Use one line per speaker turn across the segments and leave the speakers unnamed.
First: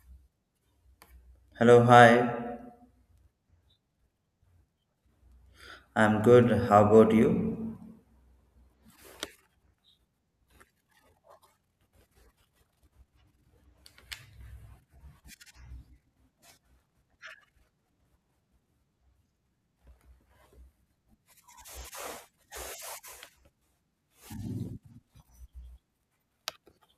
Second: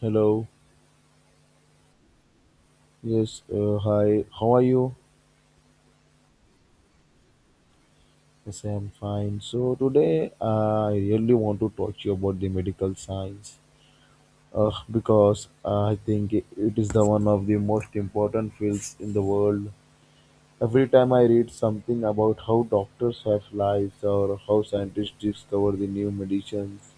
Hello.
Hello, hi.
Yes. Hi. How are you?
I'm good. How about you?
Yes, I am fine. So today, I really want to talk to you about the medical science, because I think it is the one of the most important fields in the world. Every time I read something about how doctors have lives or how scientists discover the new medicines,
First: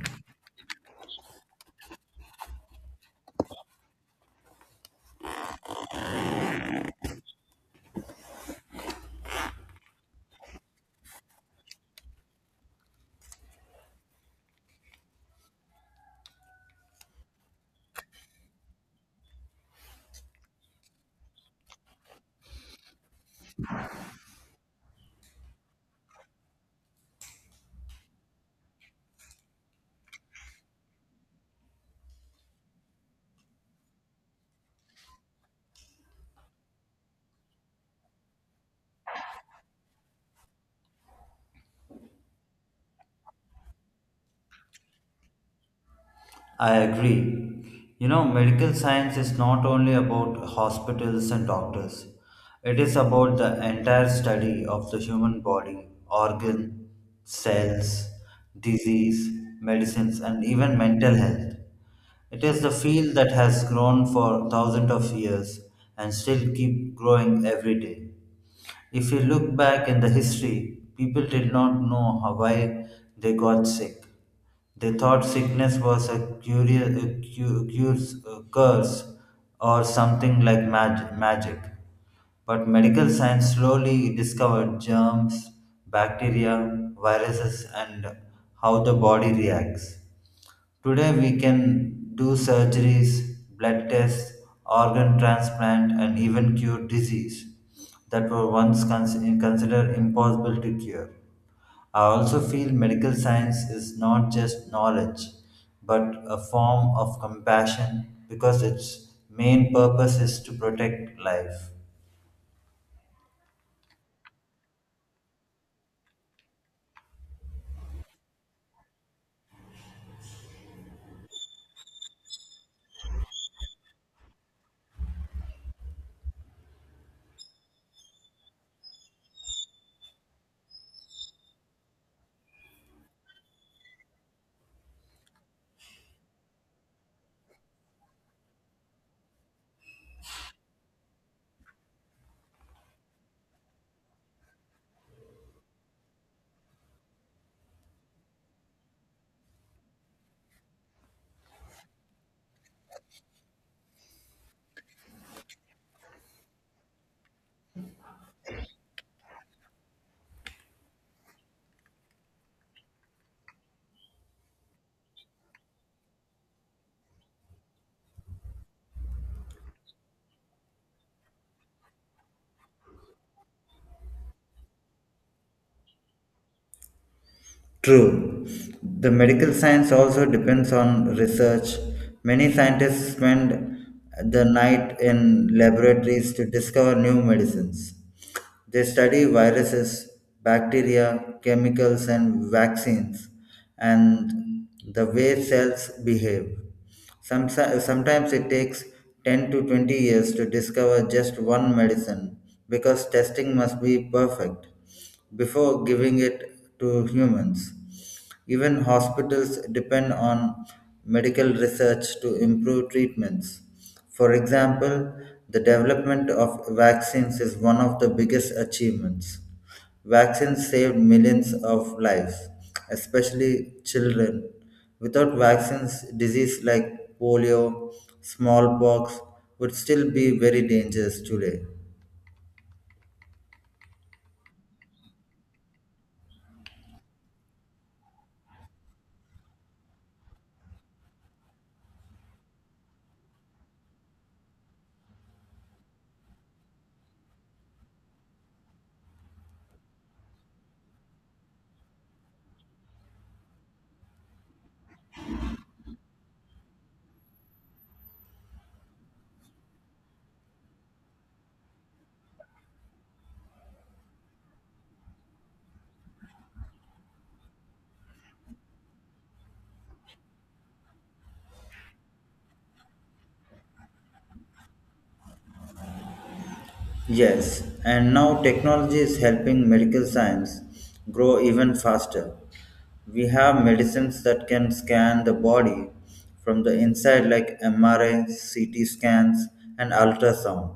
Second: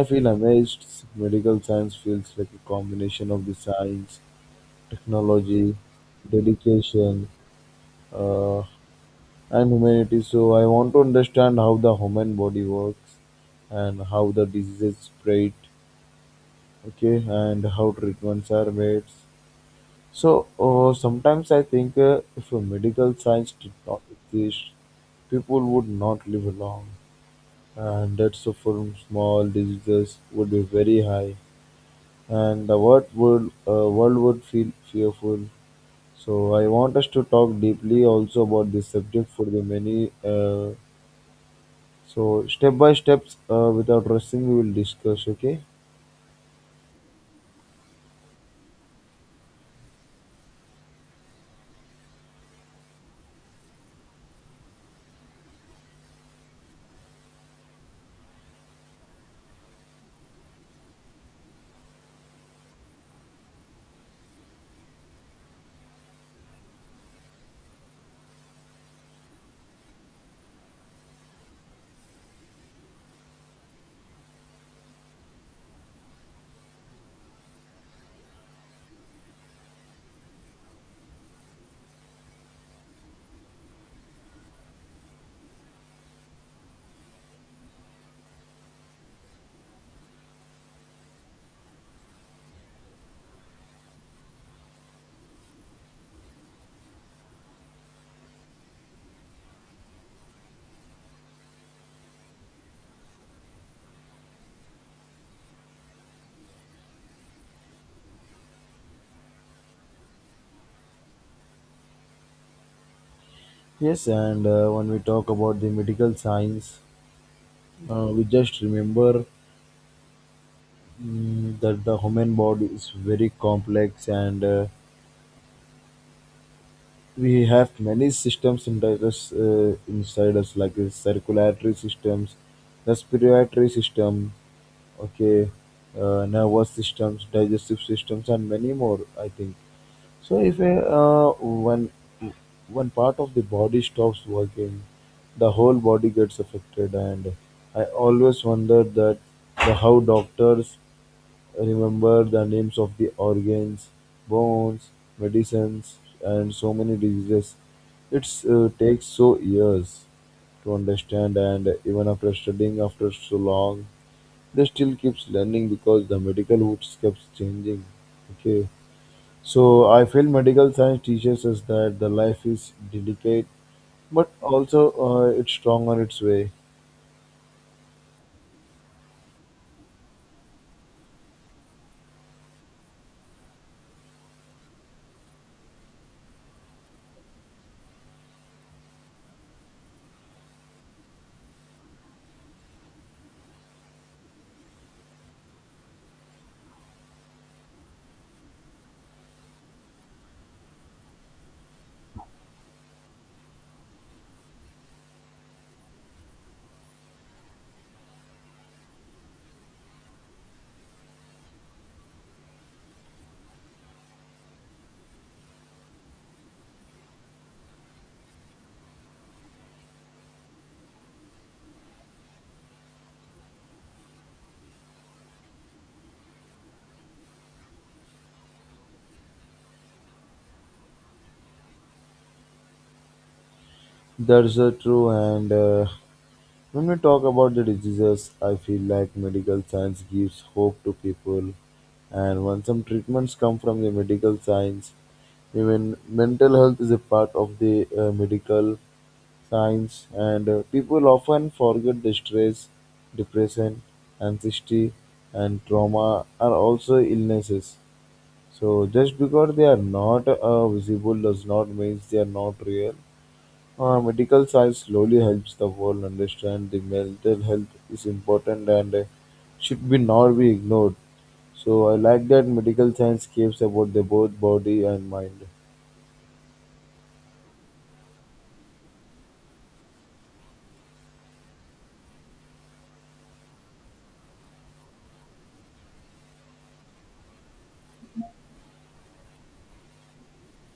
I feel amazed. Medical science feels like a combination of the science, technology, dedication, uh, and humanity. So I want to understand how the human body works and how the diseases spread, okay, and how treatments are made. So sometimes I think if a medical science did not exist, people would not live long, and deaths from small diseases would be very high, and the world would feel fearful. So I want us to talk deeply also about this subject for the many. So step by steps, without rushing, we will discuss. Okay.
I agree. Medical science is not only about hospitals and doctors, it is about the entire study of the human body, organ, cells, disease, medicines, and even mental health. It is the field that has grown for thousands of years and still keep growing every day. If you look back in the history, people did not know how, why they got sick. They thought sickness was a curious, a a curse, or something like magic. But medical science slowly discovered germs, bacteria, viruses, and how the body reacts. Today, we can do surgeries, blood tests, organ transplant, and even cure disease that were once considered impossible to cure. I also feel medical science is not just knowledge, but a form of compassion because its main purpose is to protect life.
Yes, and when we talk about the medical science, we just remember that the human body is very complex, and we have many systems inside us, inside us like the circulatory systems, respiratory system, okay, nervous systems, digestive systems, and many more. I think so if a, one one part of the body stops working, the whole body gets affected. And I always wonder that the how doctors remember the names of the organs, bones, medicines, and so many diseases. It's takes so years to understand, and even after studying after so long, they still keeps learning because the medical roots keeps changing. Okay. So I feel medical science teaches us that the life is delicate, but also it's strong on its way.
True. The medical science also depends on research. Many scientists spend the night in laboratories to discover new medicines. They study viruses, bacteria, chemicals, and vaccines, and the way cells behave. Sometimes it takes 10 to 20 years to discover just one medicine because testing must be perfect before giving it to humans. Even hospitals depend on medical research to improve treatments. For example, the development of vaccines is one of the biggest achievements. Vaccines saved millions of lives, especially children. Without vaccines, disease like polio, smallpox would still be very dangerous today.
That's true, and when we talk about the diseases, I feel like medical science gives hope to people, and when some treatments come from the medical science, even mental health is a part of the medical science, and people often forget the stress, depression, anxiety, and trauma are also illnesses. So just because they are not visible does not mean they are not real. Medical science slowly helps the world understand the mental health is important and should be not be ignored. So I like that medical science cares about the both body and mind.
Yes, and now technology is helping medical science grow even faster. We have medicines that can scan the body from the inside, like MRI, CT scans, and ultrasound.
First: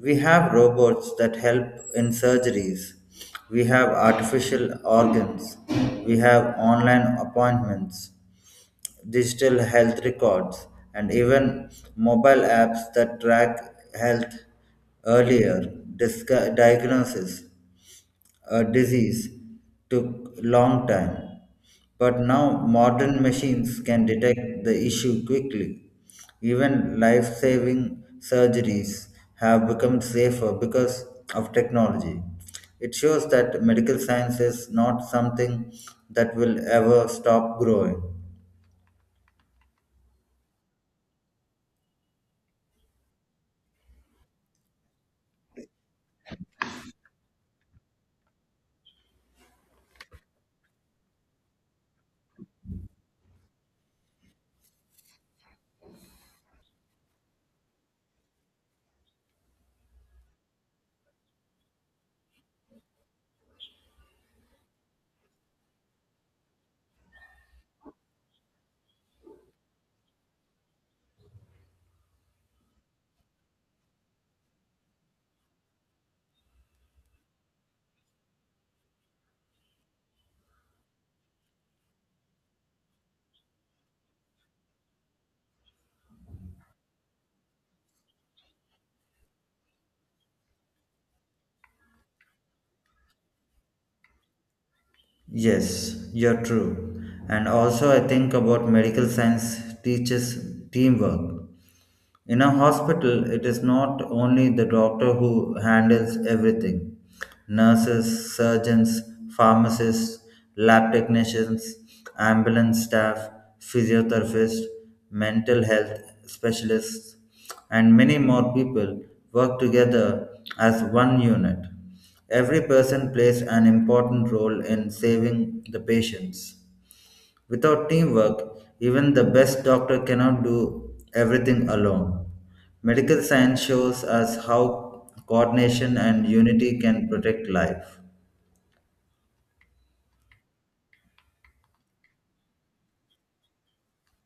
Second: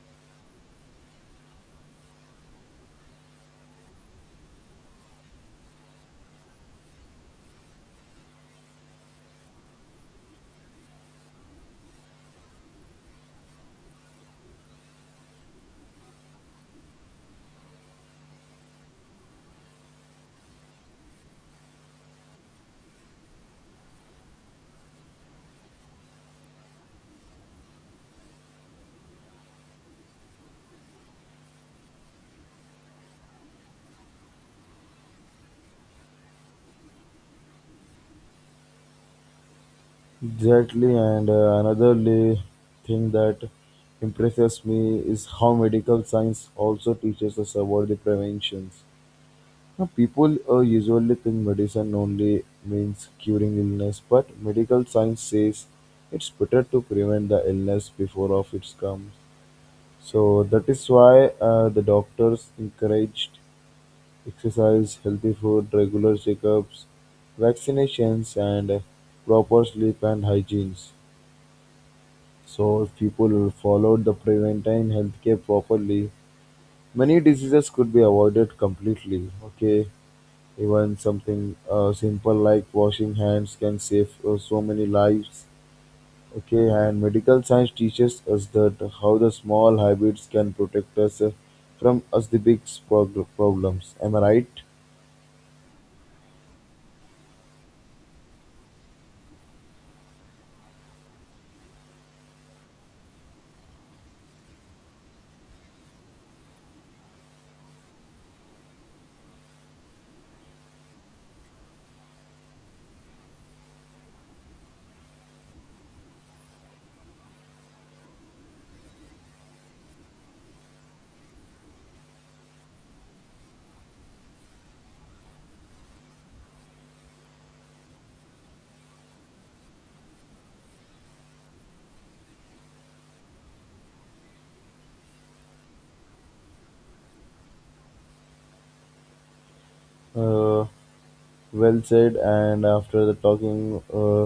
We have robots that help in surgeries. We have artificial organs. We have online appointments, digital health records, and even mobile apps that track health earlier, diagnosis, a disease took long time, but now modern machines can detect the issue quickly. Even life-saving surgeries have become safer because of technology. It shows that medical science is not something that will ever stop growing.
Exactly, and another thing that impresses me is how medical science also teaches us about the preventions. Now people usually think medicine only means curing illness, but medical science says it's better to prevent the illness before of it comes. So that is why the doctors encouraged exercise, healthy food, regular checkups, vaccinations, and proper sleep and hygienes. So if people followed the preventive healthcare properly, many diseases could be avoided completely. Okay. Even something simple like washing hands can save so many lives. Okay, and medical science teaches us that how the small habits can protect us from us the big problems. Am I right?
Yes, you're true. And also, I think about medical science teaches teamwork. In a hospital, it is not only the doctor who handles everything: nurses, surgeons, pharmacists, lab technicians, ambulance staff, physiotherapists, mental health specialists, and many more people work together as one unit. Every person plays an important role in saving the patients. Without teamwork, even the best doctor cannot do everything alone. Medical science shows us how coordination and unity can protect life.
Uh, well said. And after the talking,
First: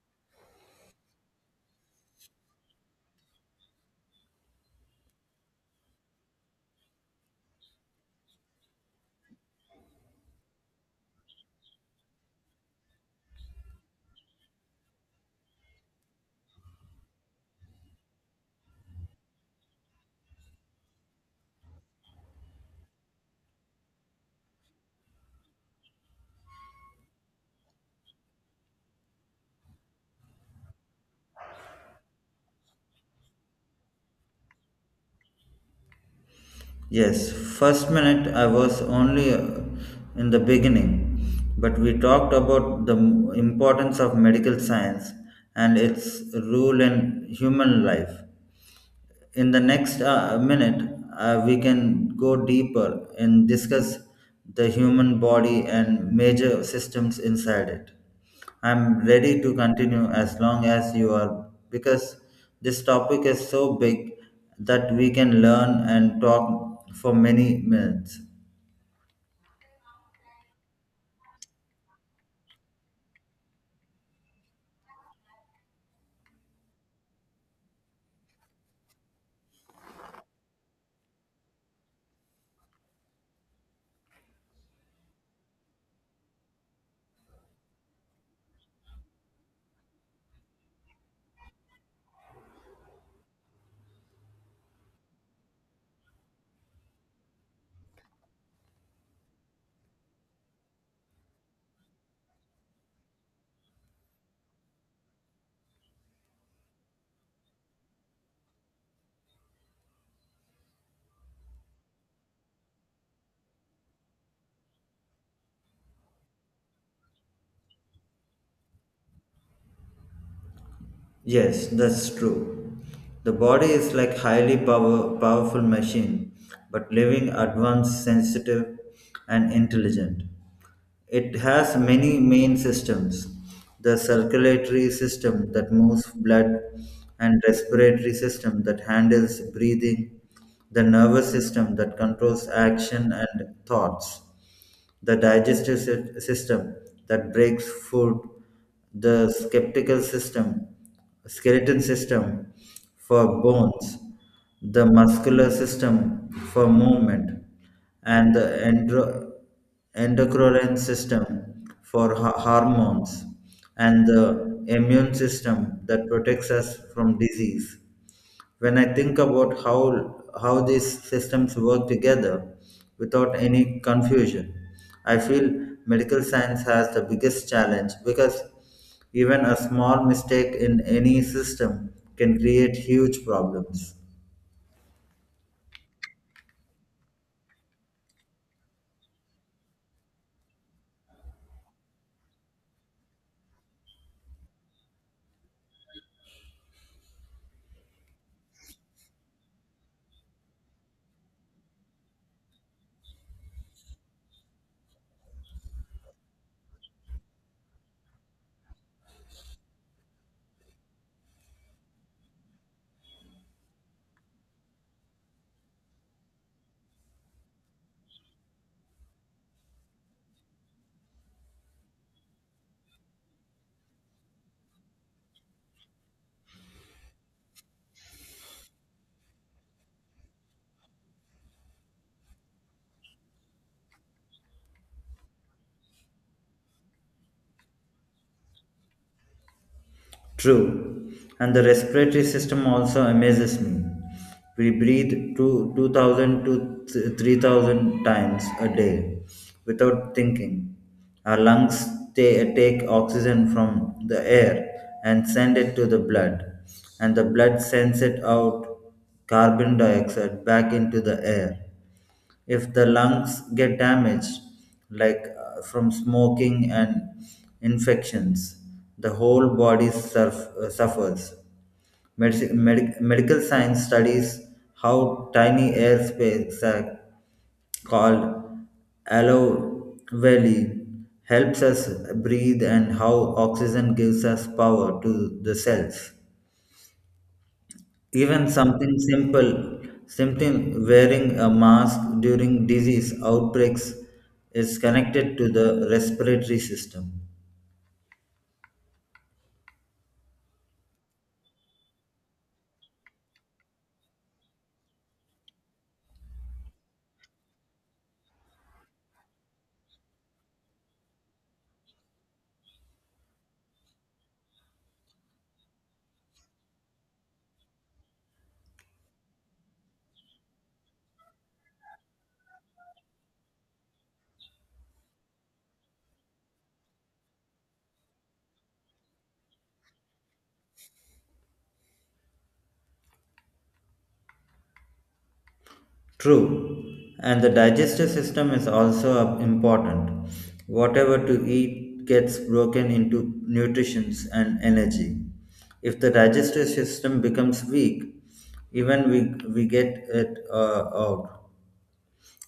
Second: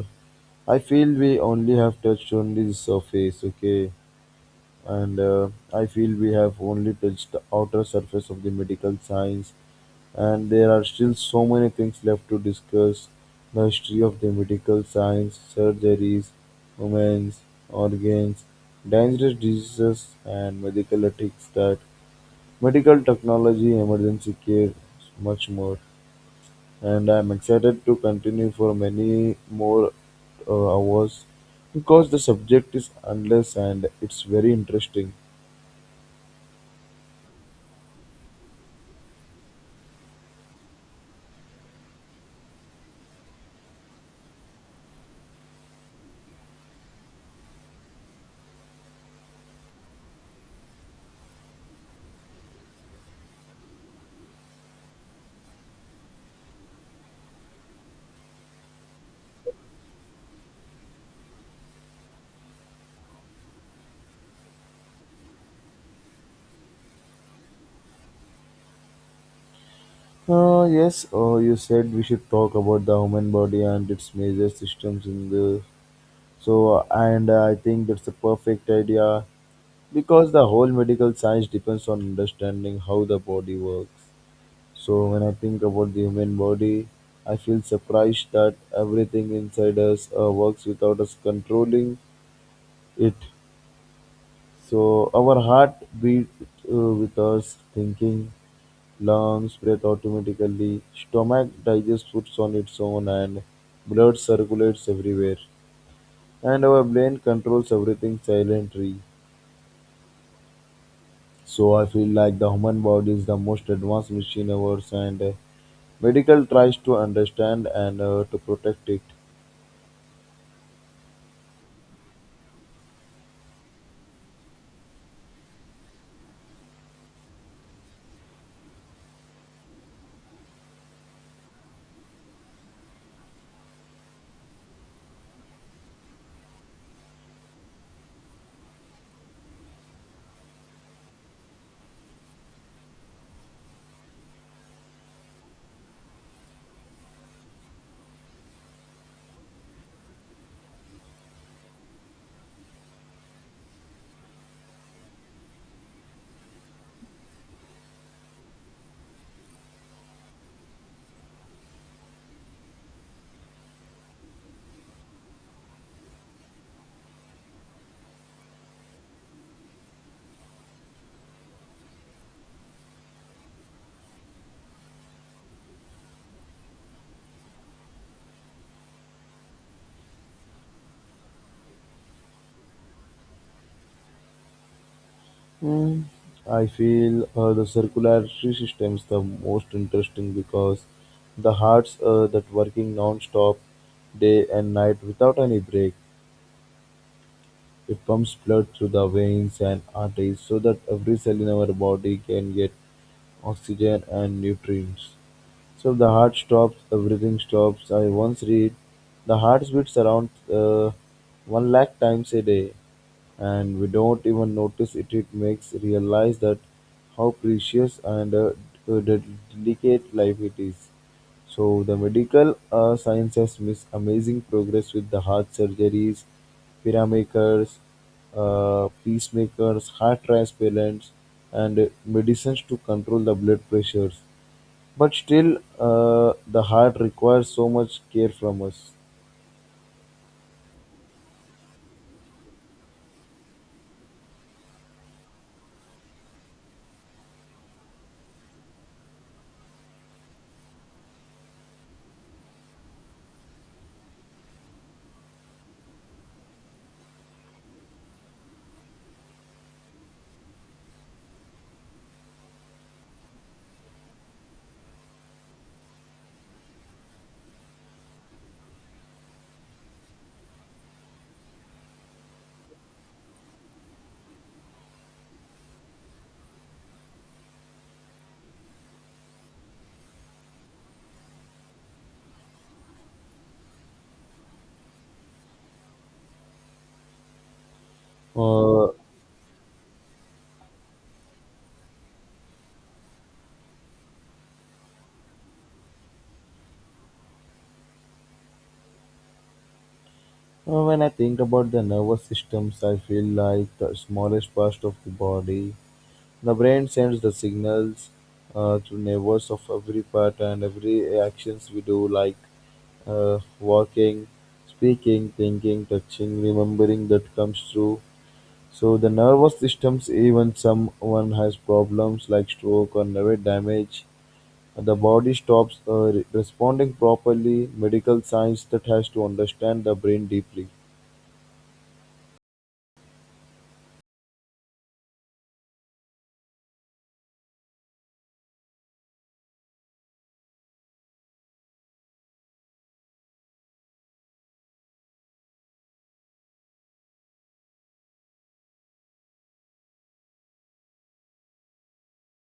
I feel we only have touched on the surface. Okay. And I feel we have only touched the outer surface of the medical science, and there are still so many things left to discuss the history of the medical science, surgeries, women's organs, dangerous diseases, and medical ethics that medical technology, emergency care, much more. And I'm excited to continue for many more hours because the subject is endless and it's very interesting.
Yes, first minute I was only in the beginning, but we talked about the importance of medical science and its role in human life. In the next minute we can go deeper and discuss the human body and major systems inside it. I'm ready to continue as long as you are, because this topic is so big that we can learn and talk for many minutes.
Yes, you said we should talk about the human body and its major systems in the so and I think that's a perfect idea because the whole medical science depends on understanding how the body works. So when I think about the human body, I feel surprised that everything inside us works without us controlling it. So our heart beat with us thinking, lungs breathe automatically, stomach digests foods on its own, and blood circulates everywhere. And our brain controls everything silently. So I feel like the human body is the most advanced machine ours, and medical tries to understand and to protect it.
Yes, that's true. The body is like highly powerful machine, but living, advanced, sensitive, and intelligent. It has many main systems: the circulatory system that moves blood, and respiratory system that handles breathing, the nervous system that controls action and thoughts, the digestive system that breaks food, the skeleton system for bones, the muscular system for movement, and the endocrine system for hormones, and the immune system that protects us from disease. When I think about how these systems work together without any confusion, I feel medical science has the biggest challenge because even a small mistake in any system can create huge problems.
Hmm. I feel the circulatory system is the most interesting because the hearts that working non-stop day and night without any break. It pumps blood through the veins and arteries so that every cell in our body can get oxygen and nutrients. So if the heart stops, everything stops. I once read the heart beats around one lakh times a day, and we don't even notice it. It makes realize that how precious and uh, de- delicate life it is. So the medical science has made amazing progress with the heart surgeries, pyramakers, peacemakers, heart transplants, and medicines to control the blood pressures. But still, the heart requires so much care from us.
True. And the respiratory system also amazes me. We breathe 2000 to 3000 times a day without thinking. Our lungs take oxygen from the air and send it to the blood, and the blood sends it out carbon dioxide back into the air. If the lungs get damaged, like from smoking and infections, the whole body suffers. Medical science studies how tiny airspace sac called alveoli helps us breathe, and how oxygen gives us power to the cells. Even
Uh, uh,
something simple, something wearing a mask during disease outbreaks, is connected to the respiratory system.
when I think about the nervous systems, I feel like the smallest part of the body. The brain sends the signals to nerves of every part and every actions we do, like walking, speaking, thinking, touching, remembering that comes through. So the nervous systems, even someone has problems like stroke or nerve damage, the body stops responding properly. Medical science that has to understand the brain deeply.
True, and the digestive system is also important. Whatever to eat gets broken into nutrients and energy. If the digestive system becomes weak, even we get it out.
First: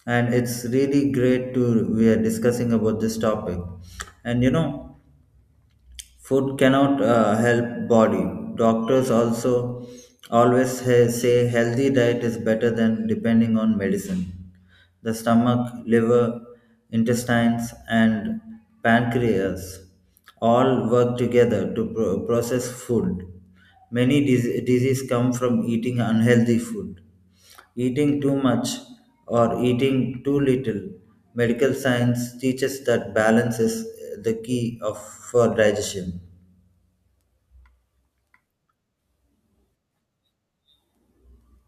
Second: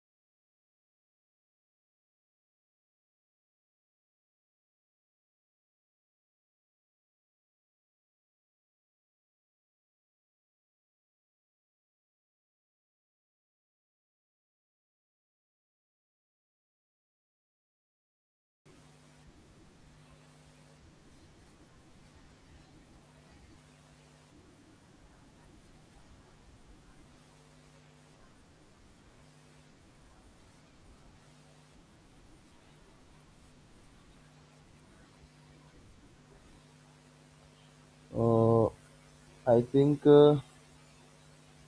And it's really great to we are discussing about this topic. And food cannot help body. Doctors also always say healthy diet is better than depending on medicine. The stomach, liver, intestines, and pancreas all work together to process food. Many diseases come from eating unhealthy food. Eating too much or eating too little, medical science teaches that balance is the key of, for digestion.
Uh, I think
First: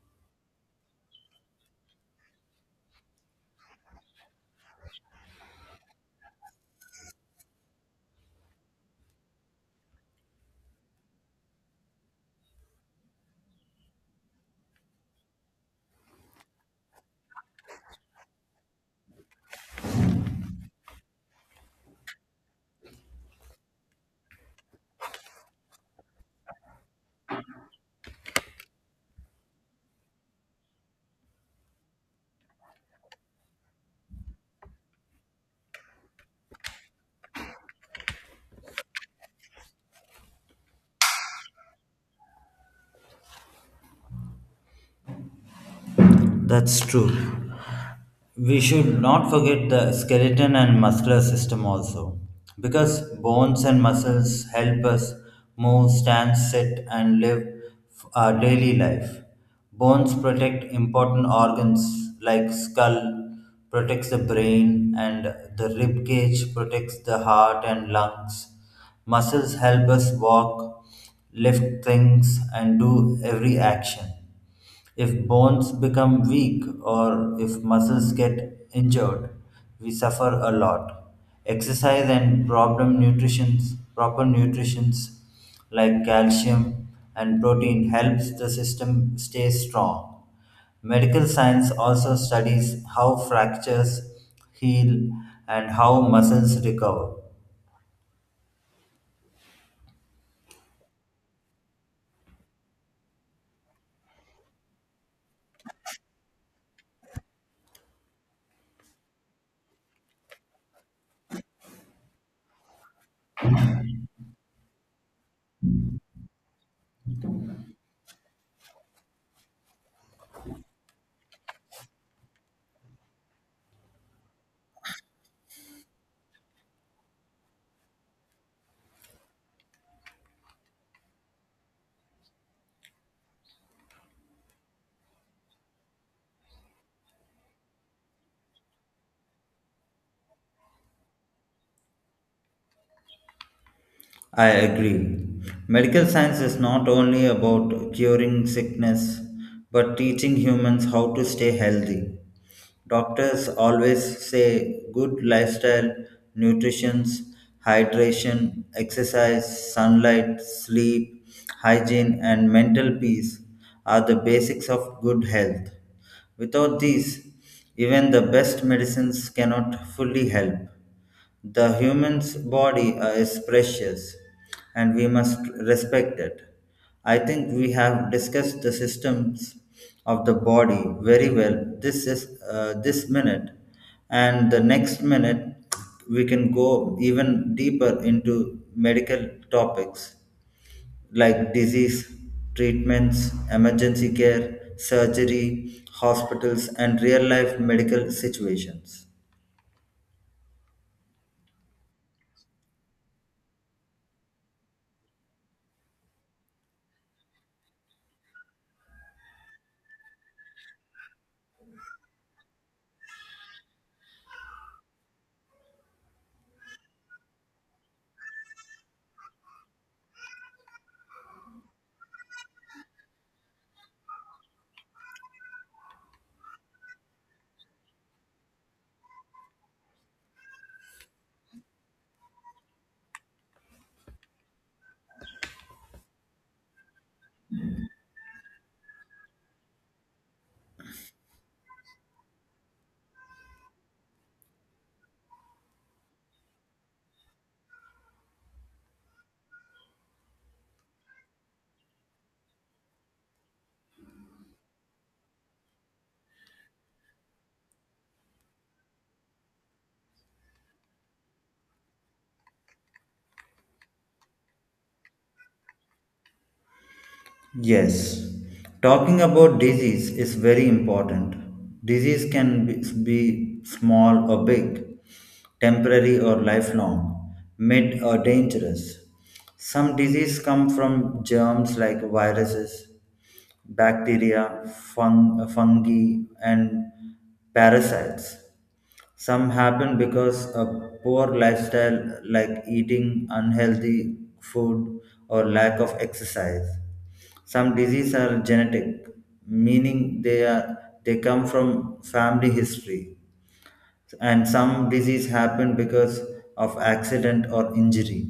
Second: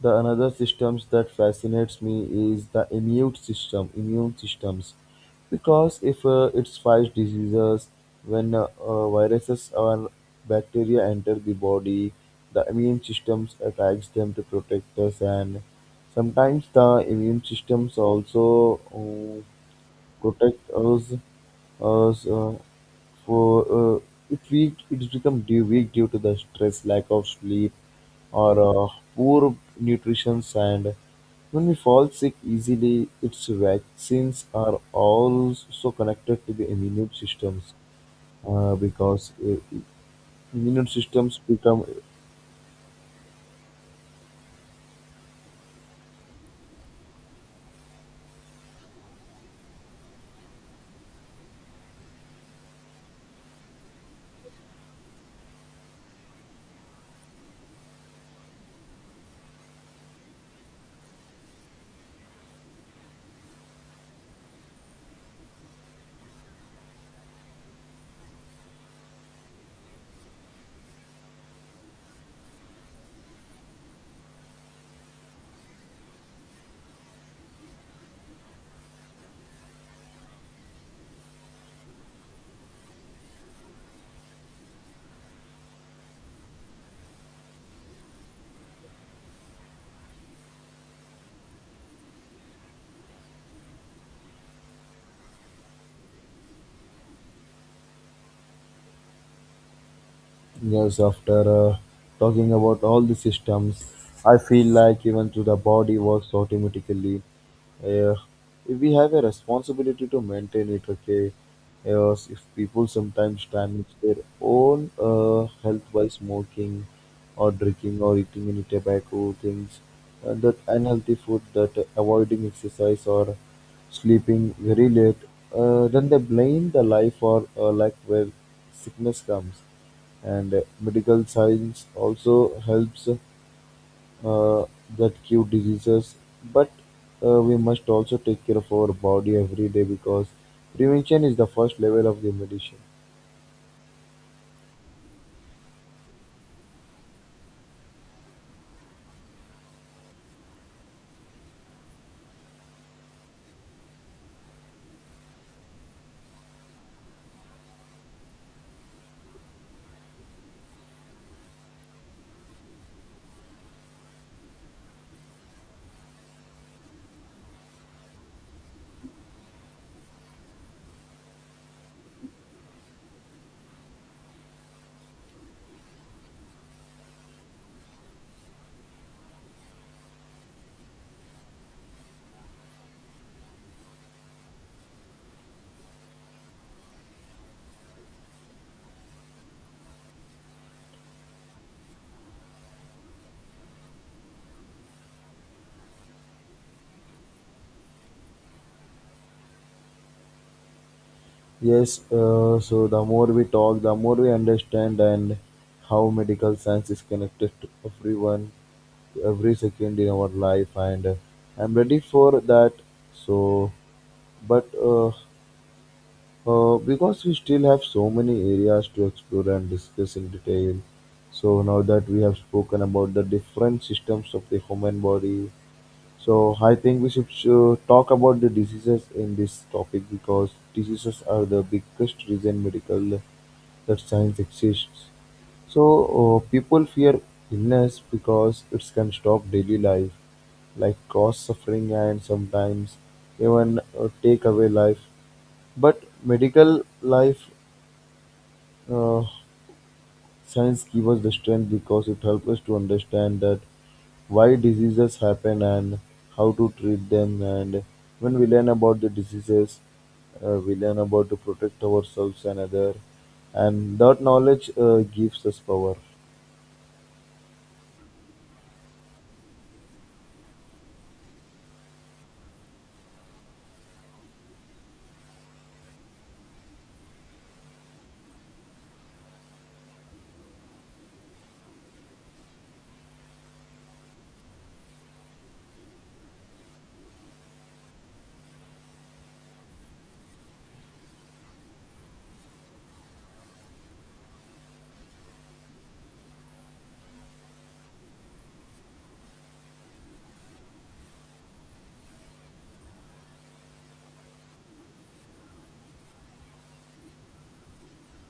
the another systems that fascinates me is the immune systems, because if it fights diseases, when viruses or bacteria enter the body, the immune systems attacks them to protect us, and sometimes the immune systems also. Protect us for uh, it weak it's become due weak due to the stress lack of sleep or poor nutrition and when we fall sick easily its vaccines are also connected to the immune systems because immune systems become.
That's true. We should not forget the skeleton and muscular system also, because bones and muscles help us move, stand, sit, and live our daily life. Bones protect important organs like skull, protects the brain, and the rib cage protects the heart and lungs. Muscles help us walk, lift things, and do every action. If bones become weak or if muscles get injured, we suffer a lot. Exercise and proper nutrition like calcium and protein helps the system stay strong. Medical science also studies how fractures heal and how muscles recover.
Yes, after talking about all the systems, I feel like even though the body works automatically, uh, we have a responsibility to maintain it. Okay, yes, if people sometimes damage their own health by smoking, or drinking, or eating any tobacco things, that unhealthy food, that avoiding exercise or sleeping very late, then they blame the life or lack where sickness comes. And medical science also helps uh, that cure diseases, but we must also take care of our body every day because prevention is the first level of the medicine.
I agree. Medical science is not only about curing sickness, but teaching humans how to stay healthy. Doctors always say good lifestyle, nutrition, hydration, exercise, sunlight, sleep, hygiene, and mental peace are the basics of good health. Without these, even the best medicines cannot fully help. The human's body is precious, and we must respect it. I think we have discussed the systems of the body very well. This is this minute, and the next minute we can go even deeper into medical topics like disease treatments, emergency care, surgery, hospitals, and real life medical situations.
Yes, so the more we talk, the more we understand and how medical science is connected to everyone, to every second in our life, and I'm ready for that. So, but because we still have so many areas to explore and discuss in detail. So now that we have spoken about the different systems of the human body, so I think we should talk about the diseases in this topic because diseases are the biggest reason medical that science exists. So people fear illness because it can stop daily life, like cause suffering and sometimes even take away life. But medical life uh, science gives us the strength because it helps us to understand that why diseases happen and how to treat them. And when we learn about the diseases, we learn about to protect ourselves and other. And that knowledge gives us power.
Yes, talking about disease is very important. Disease can be small or big, temporary or lifelong, mid or dangerous. Some disease come from germs like viruses, bacteria, fungi, and parasites. Some happen because a poor lifestyle, like eating unhealthy food or lack of exercise. Some diseases are genetic, meaning they come from family history, and some disease happen because of accident or injury.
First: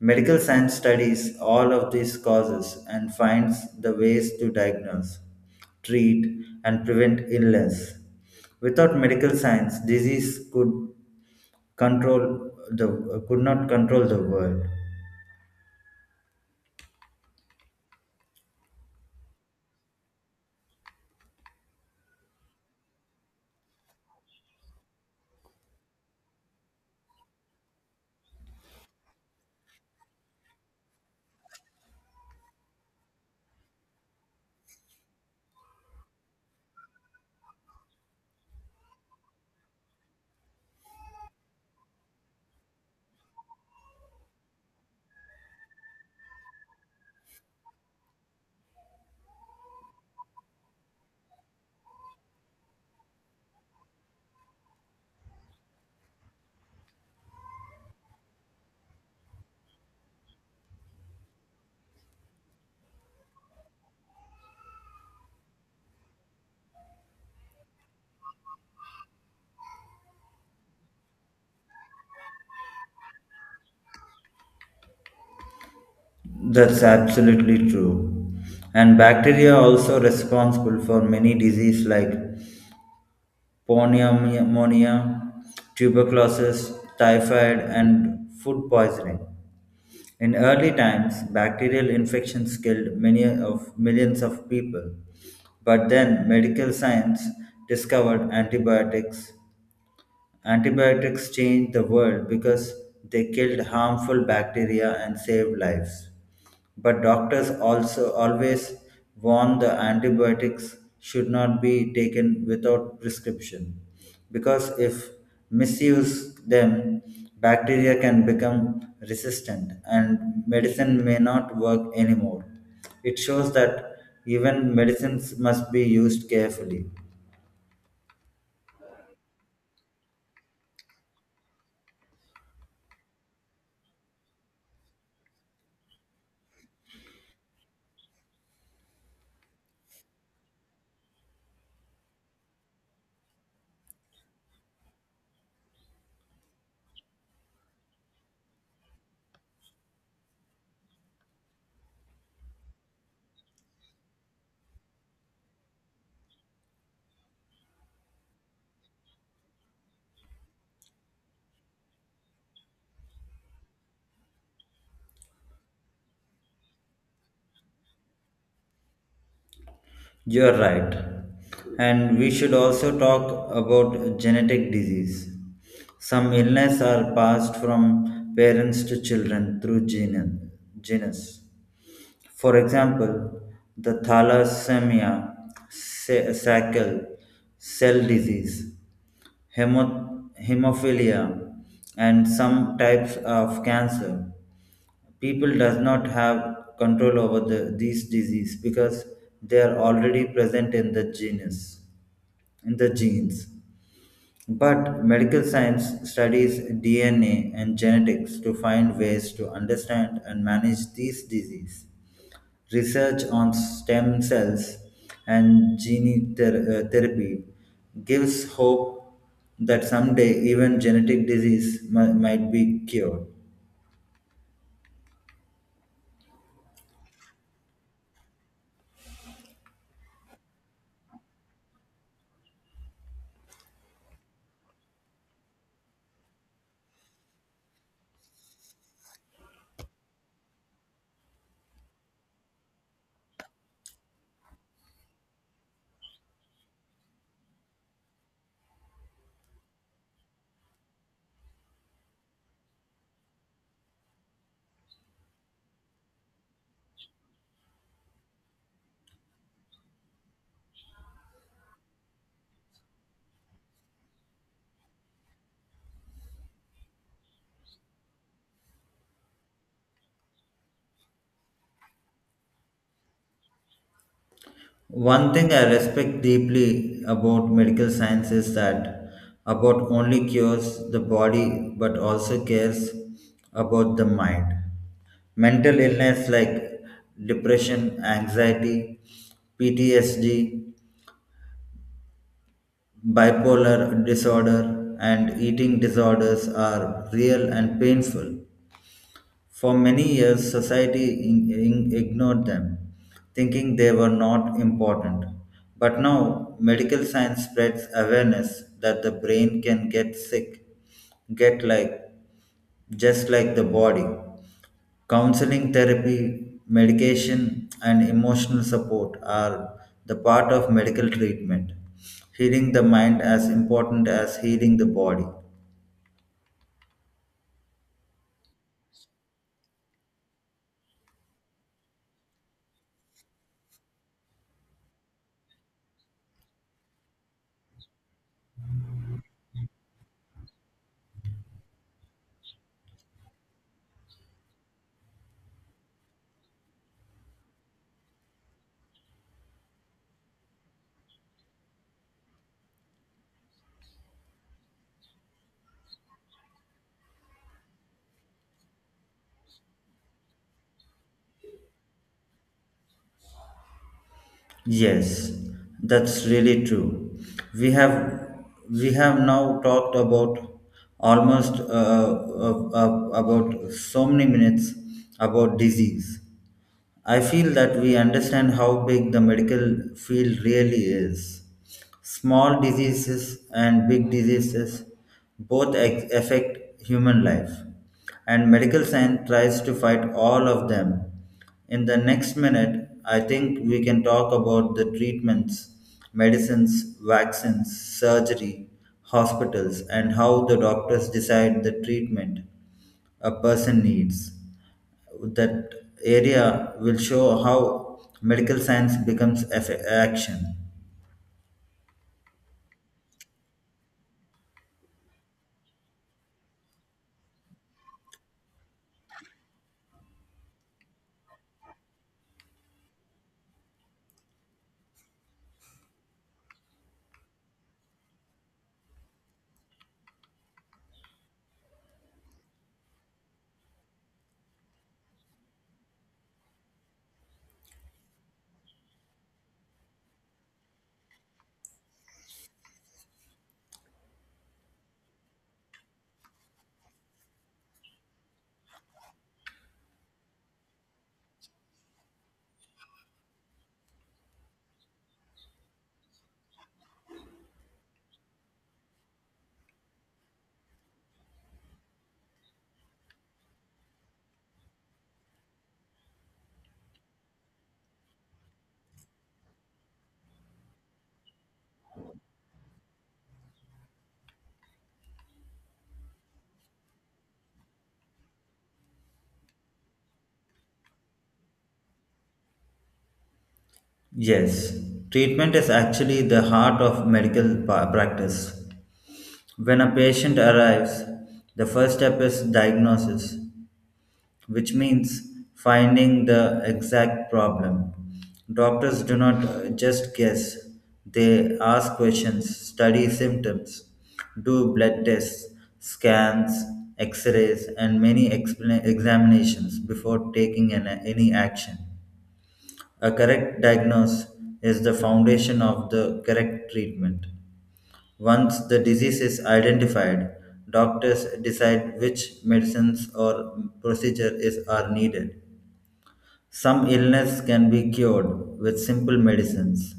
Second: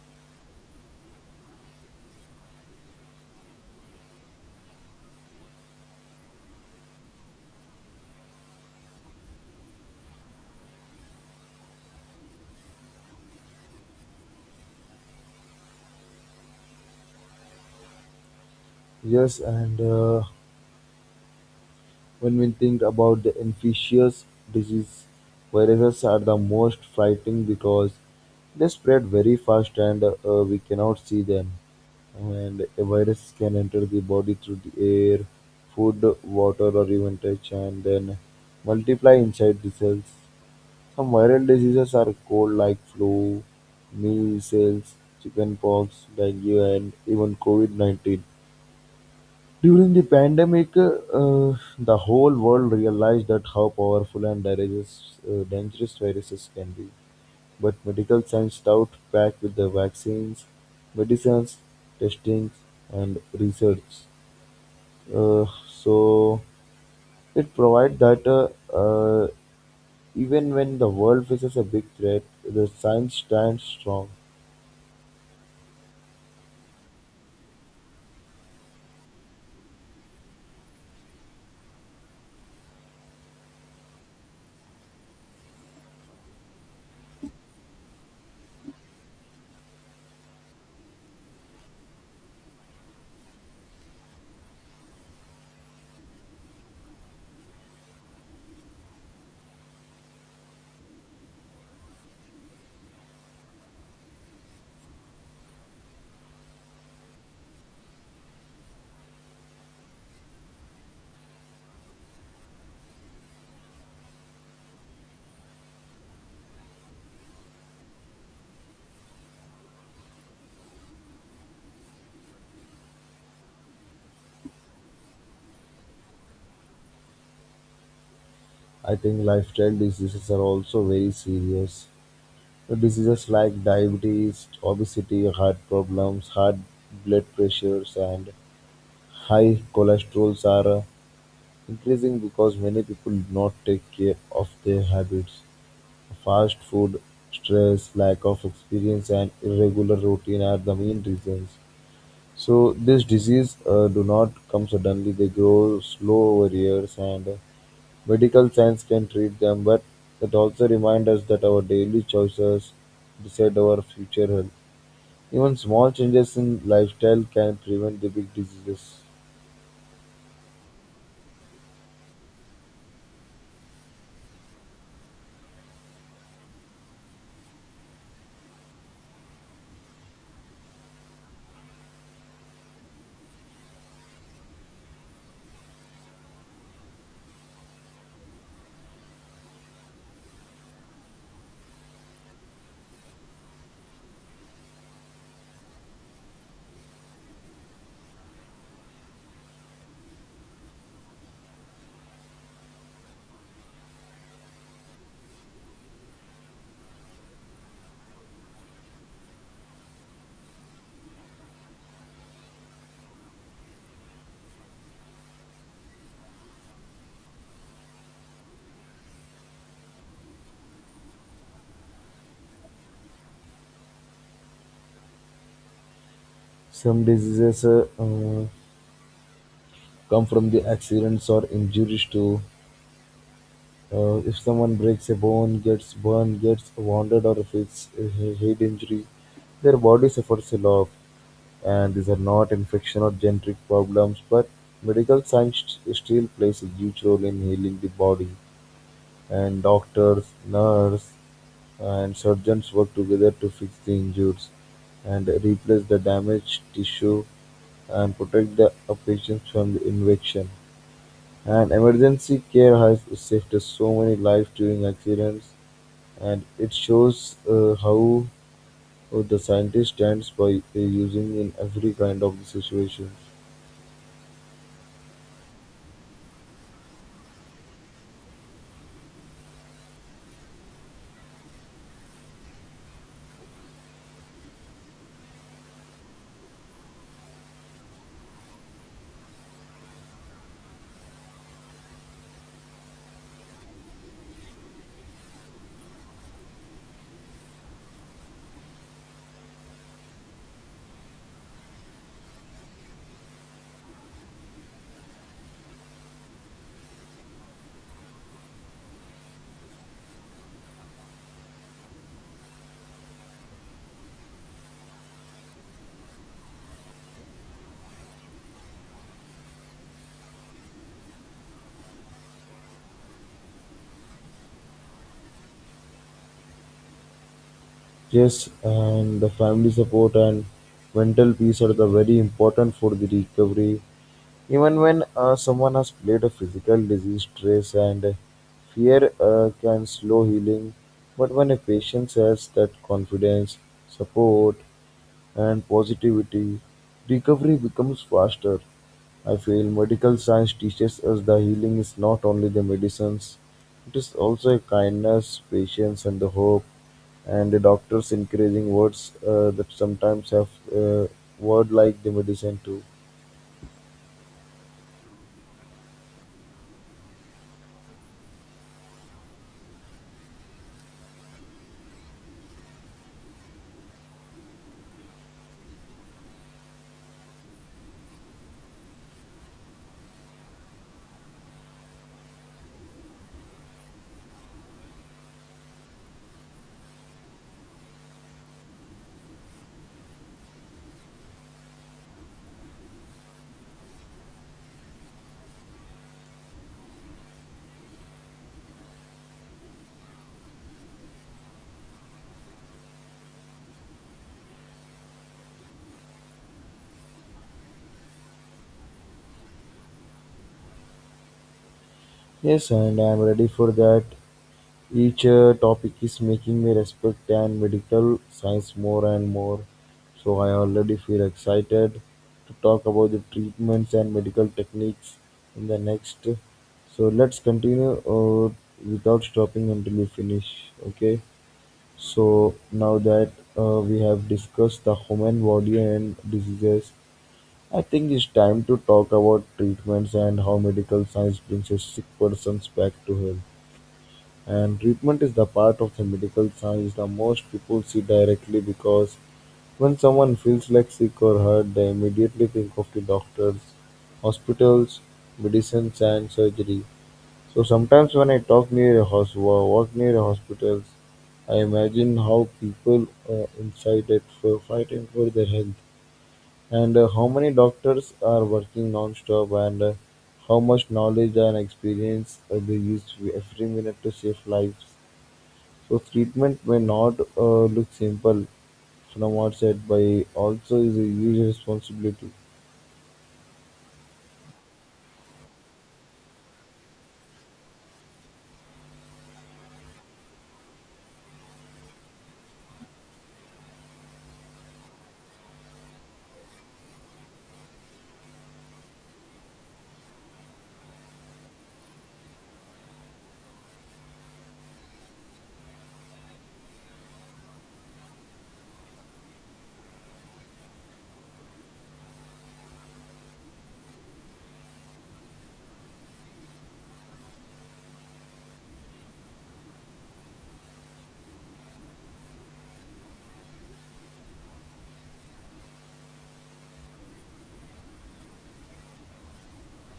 Medical science studies all of these causes and finds the ways to diagnose, treat, and prevent illness. Without medical science, disease could control the could not control the world.
Yes, and when we think about the infectious disease, viruses are the most frightening because they spread very fast and we cannot see them. And a virus can enter the body through the air, food, water, or even touch, and then multiply inside the cells. Some viral diseases are cold, like flu, measles, chickenpox, dengue, and even COVID COVID-19. During the pandemic, the whole world realized that how powerful and dangerous viruses can be. But medical science doubt back with the vaccines, medicines, testings, and research. So it provides that uh, even when the world faces a big threat, the science stands strong.
That's absolutely true. And bacteria are also responsible for many diseases like pneumonia, tuberculosis, typhoid, and food poisoning. In early times, bacterial infections killed many of millions of people. But then medical science discovered antibiotics. Antibiotics changed the world because they killed harmful bacteria and saved lives. But doctors also always warn the antibiotics should not be taken without prescription, because if misuse them, bacteria can become resistant and medicine may not work anymore. It shows that even medicines must be used carefully.
I think lifestyle diseases are also very serious. Diseases like diabetes, obesity, heart problems, high blood pressures, and high cholesterols are increasing because many people do not take care of their habits. Fast food, stress, lack of experience, and irregular routine are the main reasons. So these diseases do not come suddenly; they grow slow over years, and medical science can treat them. But that also reminds us that our daily choices decide our future health. Even small changes in lifestyle can prevent the big diseases.
You're right. And we should also talk about genetic disease. Some illness are passed from parents to children through genes. For example, the thalassemia, sickle cell disease, hemophilia, and some types of cancer. People does not have control over the, these disease because they are already present in the genus in the genes, but medical science studies DNA and genetics to find ways to understand and manage these disease. Research on stem cells and gene therapy gives hope that someday even genetic disease might be cured.
Some diseases come from the accidents or injuries too. If someone breaks a bone, gets burned, gets wounded, or faces a head injury, their body suffers a lot. And these are not infection or genetic problems, but medical science still plays a huge role in healing the body. And doctors, nurse, and surgeons work together to fix the injuries and replace the damaged tissue and protect the patients from the infection. And emergency care has saved so many lives during accidents, and it shows how the scientist stands by using in every kind of situations.
One thing I respect deeply about medical science is that about only cures the body but also cares about the mind. Mental illness like depression, anxiety, PTSD, bipolar disorder, and eating disorders are real and painful. For many years, society ignored them, thinking they were not important. But now, medical science spreads awareness that the brain can get sick, get like just like the body. Counseling therapy, medication, and emotional support are the part of medical treatment. Healing the mind as important as healing the body.
Yes, and the family support and mental peace are the very important for the recovery. Even when someone has played a physical disease, stress and fear can slow healing. But when a patient has that confidence, support, and positivity, recovery becomes faster. I feel medical science teaches us that healing is not only the medicines, it is also a kindness, patience, and the hope. And the doctors encouraging words that sometimes have uh, word like the medicine too.
Yes, that's really true. We have we have now talked about almost about so many minutes about disease. I feel that we understand how big the medical field really is. Small diseases and big diseases both affect human life, and medical science tries to fight all of them. In the next minute, I think we can talk about the treatments, medicines, vaccines, surgery, hospitals, and how the doctors decide the treatment a person needs. That area will show how medical science becomes action.
Yes, and I'm ready for that. Each topic is making me respect and medical science more and more. So I already feel excited to talk about the treatments and medical techniques in the next. So let's continue without stopping until we finish. Okay. So now that we have discussed the human body and diseases, I think it's time to talk about treatments and how medical science brings a sick person's back to health. And treatment is the part of the medical science that most people see directly because when someone feels like sick or hurt, they immediately think of the doctors, hospitals, medicines, and surgery. So sometimes when I talk near a hospital, walk near a hospitals, I imagine how people inside it for fighting for their health, and how many doctors are working non-stop, and how much knowledge and experience they use every minute to save lives. So treatment may not look simple from outside, but also is a huge responsibility.
Yes, treatment is actually the heart of medical practice. When a patient arrives, the first step is diagnosis, which means finding the exact problem. Doctors do not just guess, they ask questions, study symptoms, do blood tests, scans, x rays, and many examinations before taking any action. A correct diagnosis is the foundation of the correct treatment. Once the disease is identified, doctors decide which medicines or procedure is are needed. Some illness can be cured with simple medicines,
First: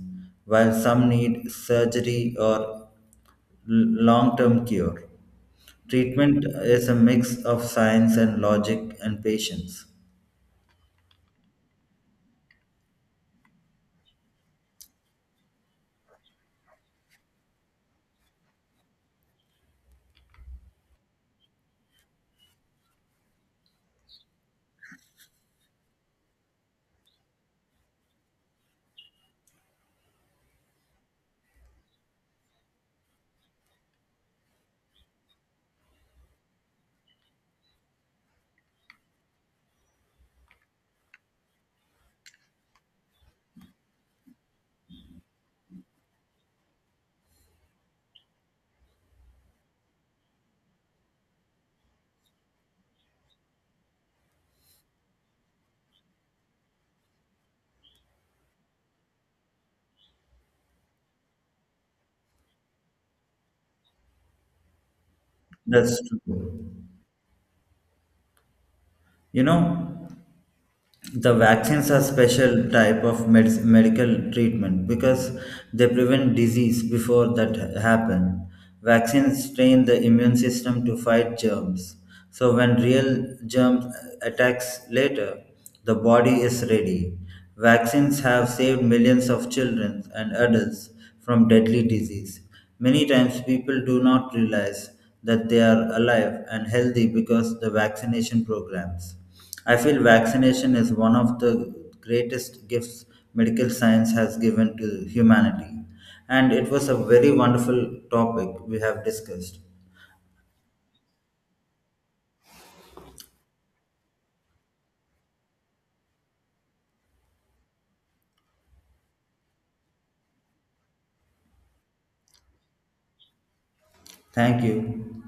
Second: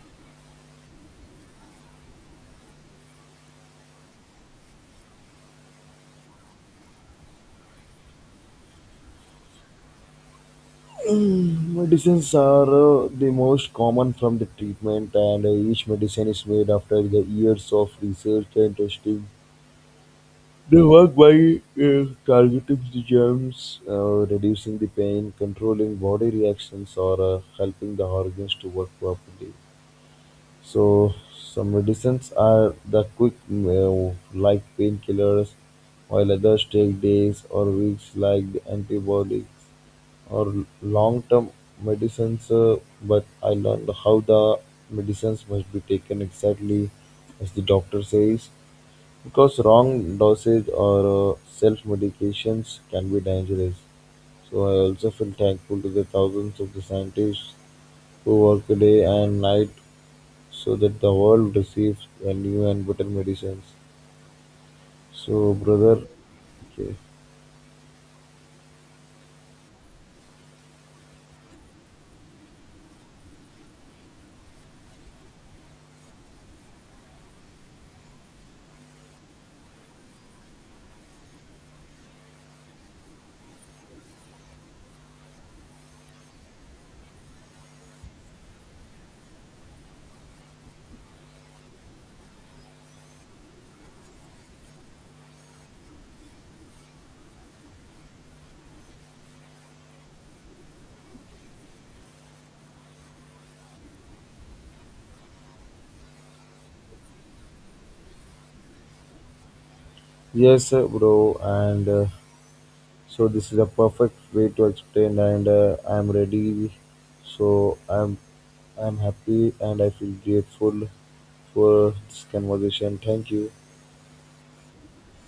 while some need surgery or long term cure. Treatment is a mix of science and logic and patience.
Medicines are the most common from the treatment, and each medicine is made after the years of research and testing. They work by targeting the germs, reducing the pain, controlling body reactions, or helping the organs to work properly. So some medicines are the quick move, like painkillers, while others take days or weeks, like the antibiotics or long-term medicines. But I learned how the medicines must be taken exactly as the doctor says, because wrong dosage or self-medications can be dangerous. So I also feel thankful to the thousands of the scientists who work day and night so that the world receives new and better medicines. So,
That's
brother,
true.
okay.
You know, the vaccines are special type of medical treatment because they prevent disease before that happen. Vaccines train the immune system to fight germs, so when real germs attacks later, the body is ready. Vaccines have saved millions of children and adults from deadly disease. Many times people do not realize that they are alive and healthy because the vaccination programs. I feel vaccination is one of the greatest gifts medical science has given to humanity. And it was a very wonderful topic we have discussed.
Yes, bro, and so this is a perfect way to explain, and I'm ready. So I'm happy, and I feel grateful for this conversation. Thank you.
Thank you.